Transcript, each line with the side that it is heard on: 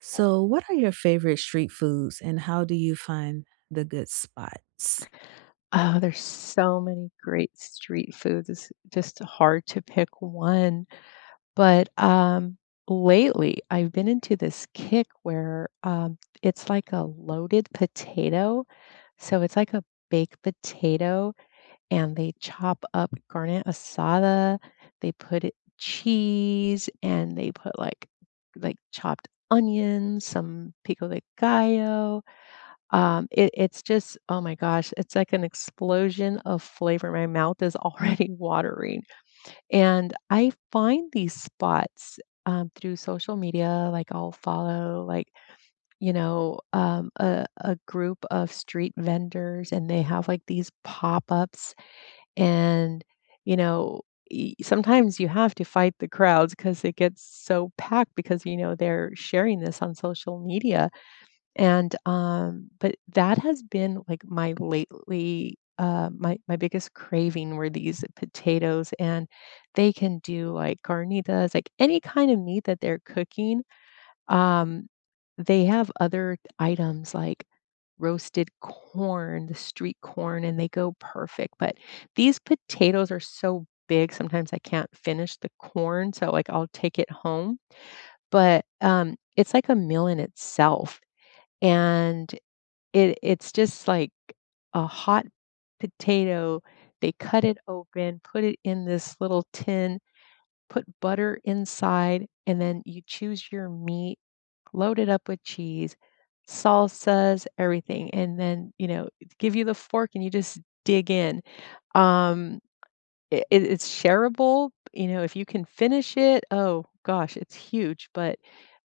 right: So, what are your favorite street foods and how do you find the good spots?
left: Oh, there's so many great street foods. It's just hard to pick one. But lately, I've been into this kick where it's like a loaded potato. So it's like a baked potato, and they chop up garnet asada. They put it, cheese, and they put like chopped onions, some pico de gallo, it's just oh my gosh, it's like an explosion of flavor. My mouth is already watering, and I find these spots, through social media, like, I'll follow, like, a group of street vendors, and they have, like, these pop-ups, and, you know, y sometimes you have to fight the crowds because it gets so packed because, you know, they're sharing this on social media. But that has been like my lately, my biggest craving were these potatoes, and they can do like carnitas, like any kind of meat that they're cooking. Um, they have other items like roasted corn, the street corn, and they go perfect. But these potatoes are so big, sometimes I can't finish the corn, so like I'll take it home. But it's like a meal in itself. And it's just like a hot potato. They cut it open, put it in this little tin, put butter inside, and then you choose your meat, load it up with cheese, salsas, everything, and then, you know, give you the fork and you just dig in. Um it's shareable, you know, if you can finish it, oh gosh, it's huge, but,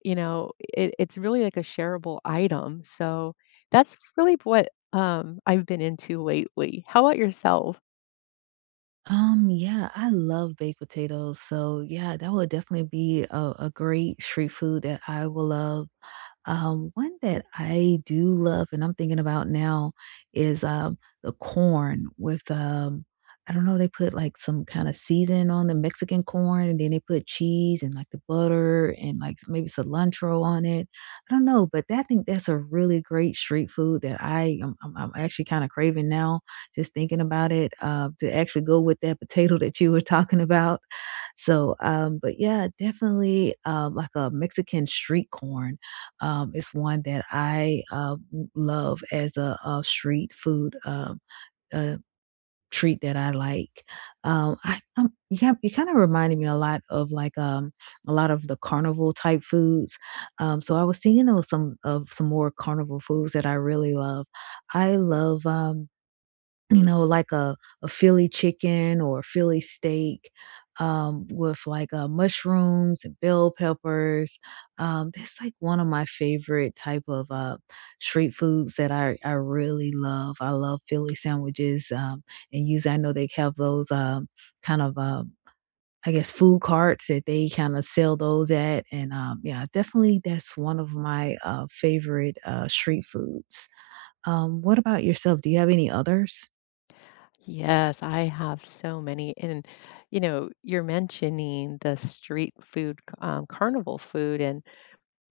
left: you know, it's really like a shareable item, so that's really what, I've been into lately. How about yourself?
right: Yeah, I love baked potatoes. So, yeah, that would definitely be a great street food that I will love. One that I do love and I'm thinking about now is, the corn with, I don't know, they put, like, some kinda season on the Mexican corn, and then they put cheese and, like, the butter and, like, maybe cilantro on it. I don't know, but that I think that's a really great street food that I I'm actually kinda craving now, just thinking about it, to actually go with that potato that you were talking about. So, but yeah, definitely, like a Mexican street corn. It's one that I love as a street food uh, treat that I like. You have, you kind of reminded me a lot of like a lot of the carnival type foods. So I was thinking of some more carnival foods that I really love. I love. You know, like a Philly chicken or a Philly steak, with, like, mushrooms and bell peppers. That's, like, one of my favorite type of, street foods that I really love. I love Philly sandwiches, and usually I know they have those, kind of, I guess, food carts that they kinda sell those at, and, yeah, definitely that's one of my, favorite, street foods. What about yourself? Do you have any others?
left: Yes, I have so many, and, you know, you're mentioning the street food, carnival food and,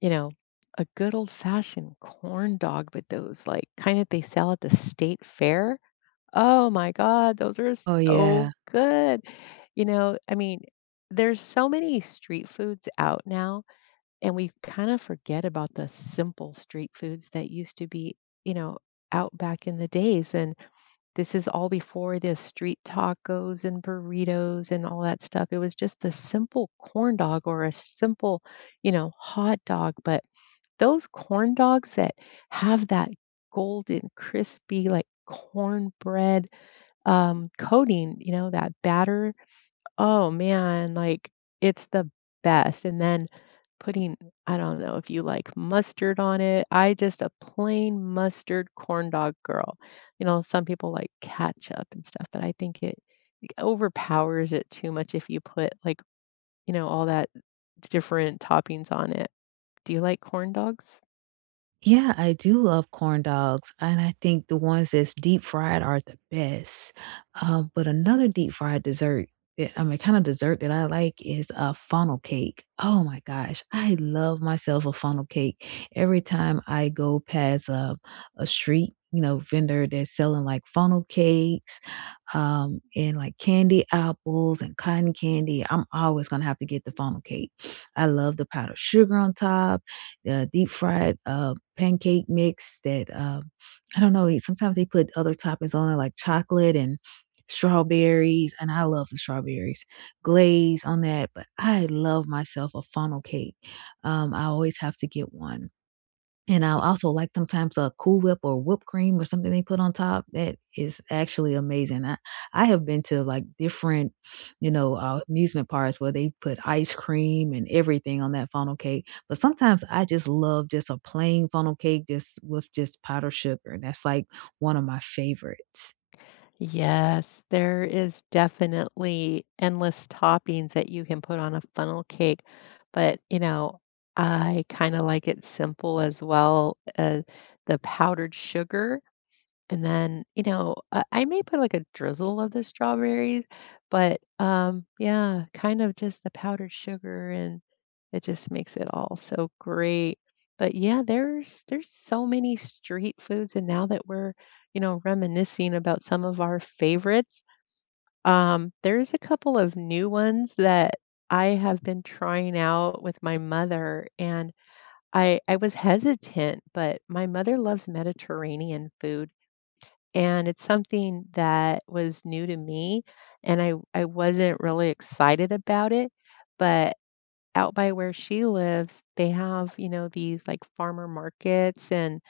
left: you know, a good old fashioned corn dog with those, like, kinda they sell at the state fair. Oh my god, those are
right: Oh, yeah.
left: so good. You know, I mean, there's so many street foods out now, and we kind of forget about the simple street foods that used to be, you know, out back in the days. And this is all before the street tacos and burritos and all that stuff. It was just a simple corn dog or a simple, you know, hot dog. But those corn dogs that have that golden, crispy, like cornbread coating, you know, that batter. Oh man, like it's the best. And then putting, I don't know if you like mustard on it. I just a plain mustard corn dog girl. You know, some people like ketchup and stuff, but I think it overpowers it too much if you put like, you know, all that different toppings on it. Do you like corn dogs?
right: Yeah, I do love corn dogs, and I think the ones that's deep fried are the best. But another deep fried dessert, I mean, kind of dessert that I like is a funnel cake. Oh my gosh, I love myself a funnel cake. Every time I go past a street, you know, vendor that's selling like funnel cakes and like candy apples and cotton candy. I'm always gonna have to get the funnel cake. I love the powdered sugar on top, the deep fried pancake mix that I don't know. Sometimes they put other toppings on it like chocolate and strawberries, and I love the strawberries glaze on that. But I love myself a funnel cake. I always have to get one and I also like sometimes a Cool Whip or whipped cream or something they put on top that is actually amazing. I have been to, like, different, you know, amusement parks where they put ice cream and everything on that funnel cake, but sometimes I just love just a plain funnel cake just with just powdered sugar, that's, like, one of my favorites.
left: Yes, there is definitely endless toppings that you can put on a funnel cake, but, you know, I kinda like it simple as well, the powdered sugar and then, you know, I may put like a drizzle of the strawberries, but yeah, kind of just the powdered sugar and it just makes it all so great. But yeah, there's so many street foods, and now that we're, you know, reminiscing about some of our favorites, there's a couple of new ones that I have been trying out with my mother, and I was hesitant, but my mother loves Mediterranean food and it's something that was new to me, and I wasn't really excited about it, but out by where she lives, they have, you know, these, like, farmer markets, and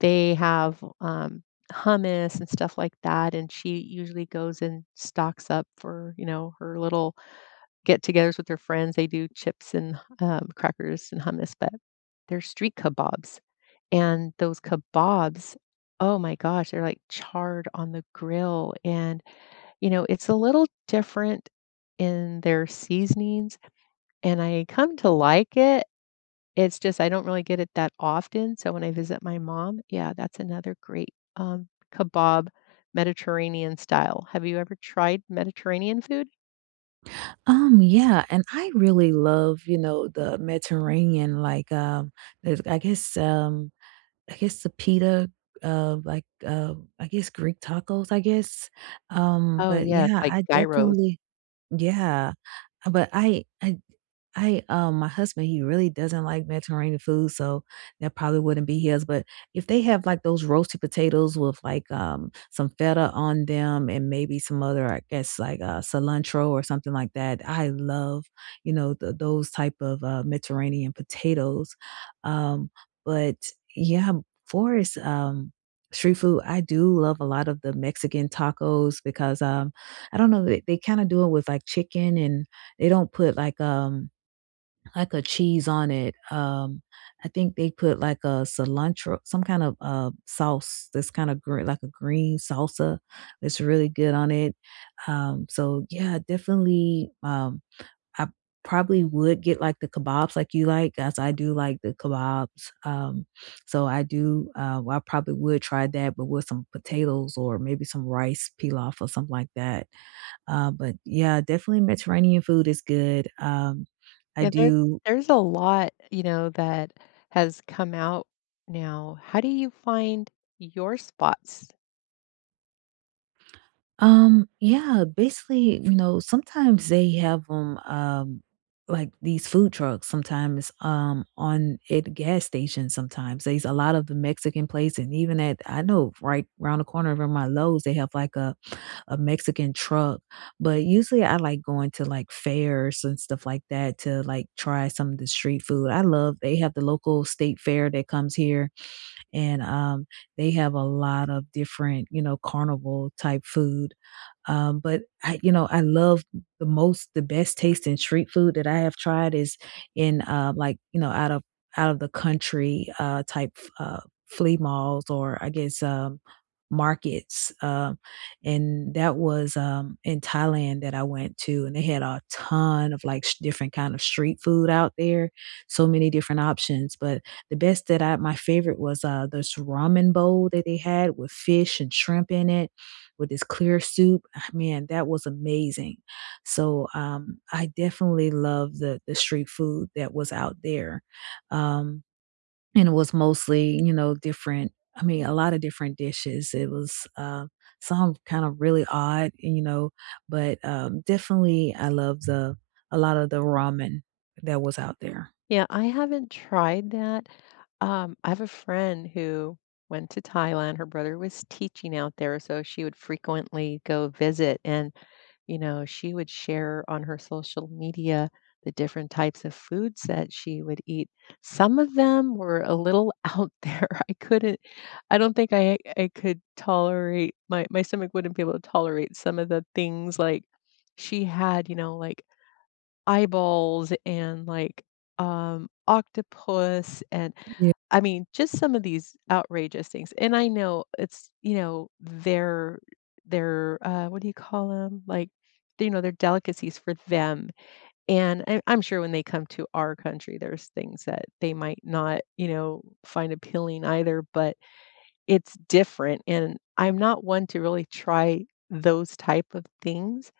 left: they have, hummus and stuff like that, and she usually goes and stocks up for, you know, her little get-togethers with her friends. They do chips and, crackers and hummus, but they're street kebabs. And those kebabs, oh my gosh, they're like charred on the grill. And, you know, it's a little different in their seasonings, and I come to like it. It's just I don't really get it that often. So when I visit my mom, yeah, that's another great um, kebab, Mediterranean style. Have you ever tried Mediterranean food?
right: Yeah, and I really love, you know, the Mediterranean, like, there's I guess the pita, I guess Greek tacos, I guess,
left: Oh,
right: but
left: yes,
right: yeah,
left: like
right: I
left: gyros.
right: definitely yeah, but I, my husband, he really doesn't like Mediterranean food, so that probably wouldn't be his, but if they have, like, those roasted potatoes with, like, some feta on them and maybe some other, I guess, like, cilantro or something like that, I love, you know, th those type of, Mediterranean potatoes, um, but yeah, for as, street food, I do love a lot of the Mexican tacos because, I don't know, they kind of do it with like chicken and they don't put like a cheese on it. I think they put like a cilantro, some kind of sauce that's kind of green like a green salsa. It's really good on it. So yeah, definitely I probably would get like the kebabs like you like as I do like the kebabs. So I do well, I probably would try that but with some potatoes or maybe some rice pilaf or something like that. But yeah, definitely Mediterranean food is good. I
left: Yeah, there
right: do
left: there's a lot, you know, that has come out now. How do you find your spots?
right: Yeah, basically, you know, sometimes they have 'em, like these food trucks sometimes on at gas stations sometimes. There's a lot of the Mexican place and even at I know right around the corner from my Lowe's, they have like a Mexican truck. But usually I like going to like fairs and stuff like that to like try some of the street food. I love they have the local state fair that comes here and they have a lot of different, you know, carnival type food. But I, you know, I love the most, the best tasting street food that I have tried is in like you know, out of the country type flea malls or I guess markets. And that was in Thailand that I went to, and they had a ton of like different kind of street food out there, so many different options. But the best that I my favorite was, this ramen bowl that they had with fish and shrimp in it with this clear soup. Ah, man, that was amazing. So, I definitely love the street food that was out there. Um, and it was mostly, you know, different I mean, a lot of different dishes. It was, some kind of really odd, you know, but, definitely I love the a lot of the ramen that was out there.
left: Yeah, I haven't tried that. I have a friend who went to Thailand. Her brother was teaching out there, so she would frequently go visit and you know, she would share on her social media the different types of foods that she would eat. Some of them were a little out there. I couldn't, I don't think I could tolerate my stomach wouldn't be able to tolerate some of the things like she had, you know, like eyeballs and like octopus and
right: Yeah.
left: I mean just some of these outrageous things. And I know it's, you know, their their what do you call them? Like you know, they're delicacies for them. And I'm sure when they come to our country, there's things that they might not, you know, find appealing either, but it's different. And I'm not one to really try those type of things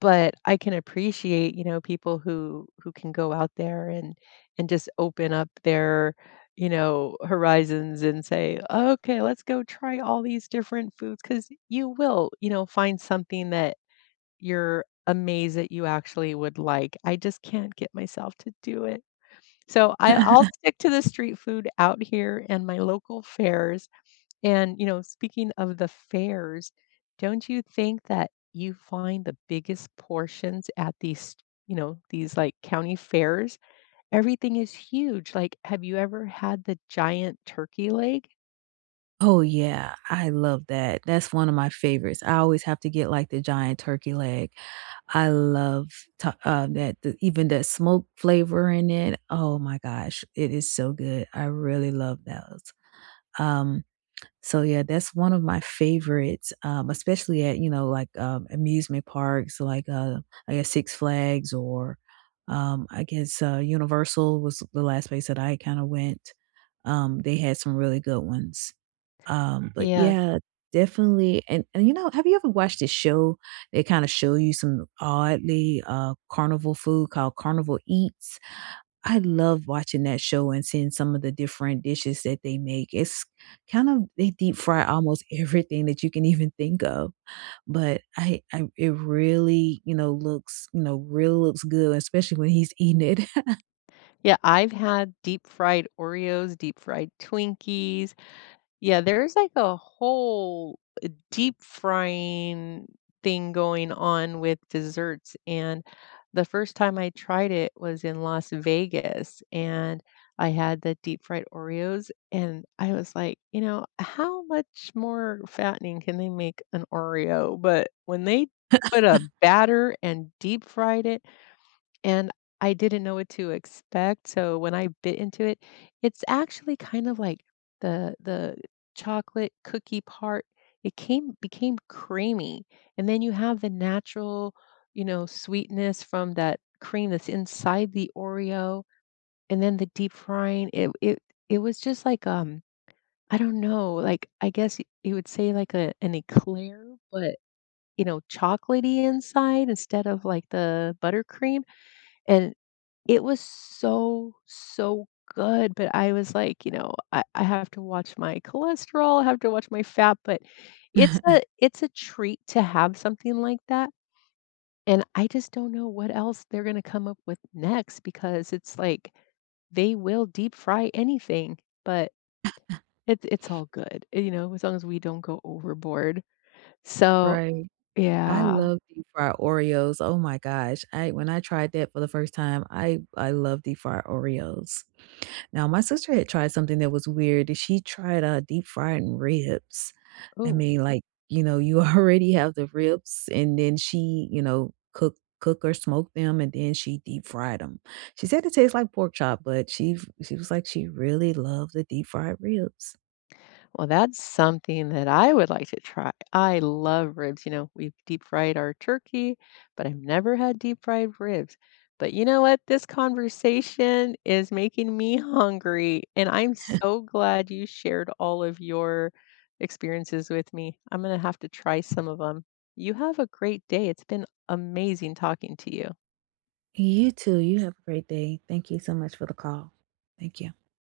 left: but I can appreciate, you know, people who can go out there and just open up their, you know, horizons and say, "Okay, let's go try all these different foods because you will, you know, find something that you're amazed that you actually would like. I just can't get myself to do it. So I I'll stick to the street food out here and my local fairs, and, you know, speaking of the fairs, don't you think that you find the biggest portions at these, you know, these like county fairs? Everything is huge. Like, have you ever had the giant turkey leg?
right: Oh, yeah, I love that. That's one of my favorites. I always have to get, like, the giant turkey leg. I love ta that the even the smoke flavor in it. Oh my gosh, it is so good. I really love those. Um so yeah, that's one of my favorites, especially at, you know, like, amusement parks, like, I guess Six Flags or, I guess, Universal was the last place that I kinda went. They had some really good ones. Mm. But
left: Yeah.
right: yeah, definitely and, you know, have you ever watched this show? They kinda show you some oddly, carnival food called Carnival Eats? I love watching that show and seeing some of the different dishes that they make. It's kind of they deep fry almost everything that you can even think of, but I it really, you know, really looks good, especially when he's eating it.
left: Yeah, I've had deep fried Oreos, deep fried Twinkies. Yeah, there's like a whole deep frying thing going on with desserts. And the first time I tried it was in Las Vegas and I had the deep fried Oreos and I was like, you know, how much more fattening can they make an Oreo? But when they put a batter and deep fried it, and I didn't know what to expect, so when I bit into it, it's actually kind of like the chocolate cookie part, it came became creamy, and then you have the natural, you know, sweetness from that cream that's inside the Oreo, and then the deep frying, it it was just like, I don't know, like, I guess y you would say like a an eclair, but, you know, chocolatey inside instead of, like, the buttercream, and it was so, so good, but I was like, you know, I have to watch my cholesterol, I have to watch my fat, but it's a it's a treat to have something like that, and I just don't know what else they're gonna come up with next because it's like they will deep fry anything, but it's all good, you know, as long as we don't go overboard. So,
right: Right. I
left: yeah.
right: love deep fried Oreos. Oh my gosh. I When I tried that for the first time, I love deep fried Oreos. Now, my sister had tried something that was weird, she tried, deep frying ribs. I
left: Ooh.
right: mean, like, you know, you already have the ribs, and then she, you know, cook or smoke them, and then she deep fried them. She said it tastes like pork chop, but she was like she really loved the deep fried ribs.
left: Well, that's something that I would like to try. I love ribs. You know, we've deep fried our turkey, but I've never had deep fried ribs. But you know what? This conversation is making me hungry, and I'm so glad you shared all of your experiences with me. I'm going to have to try some of them. You have a great day. It's been amazing talking to you.
right: You too, you have a great day. Thank you so much for the call. Thank you.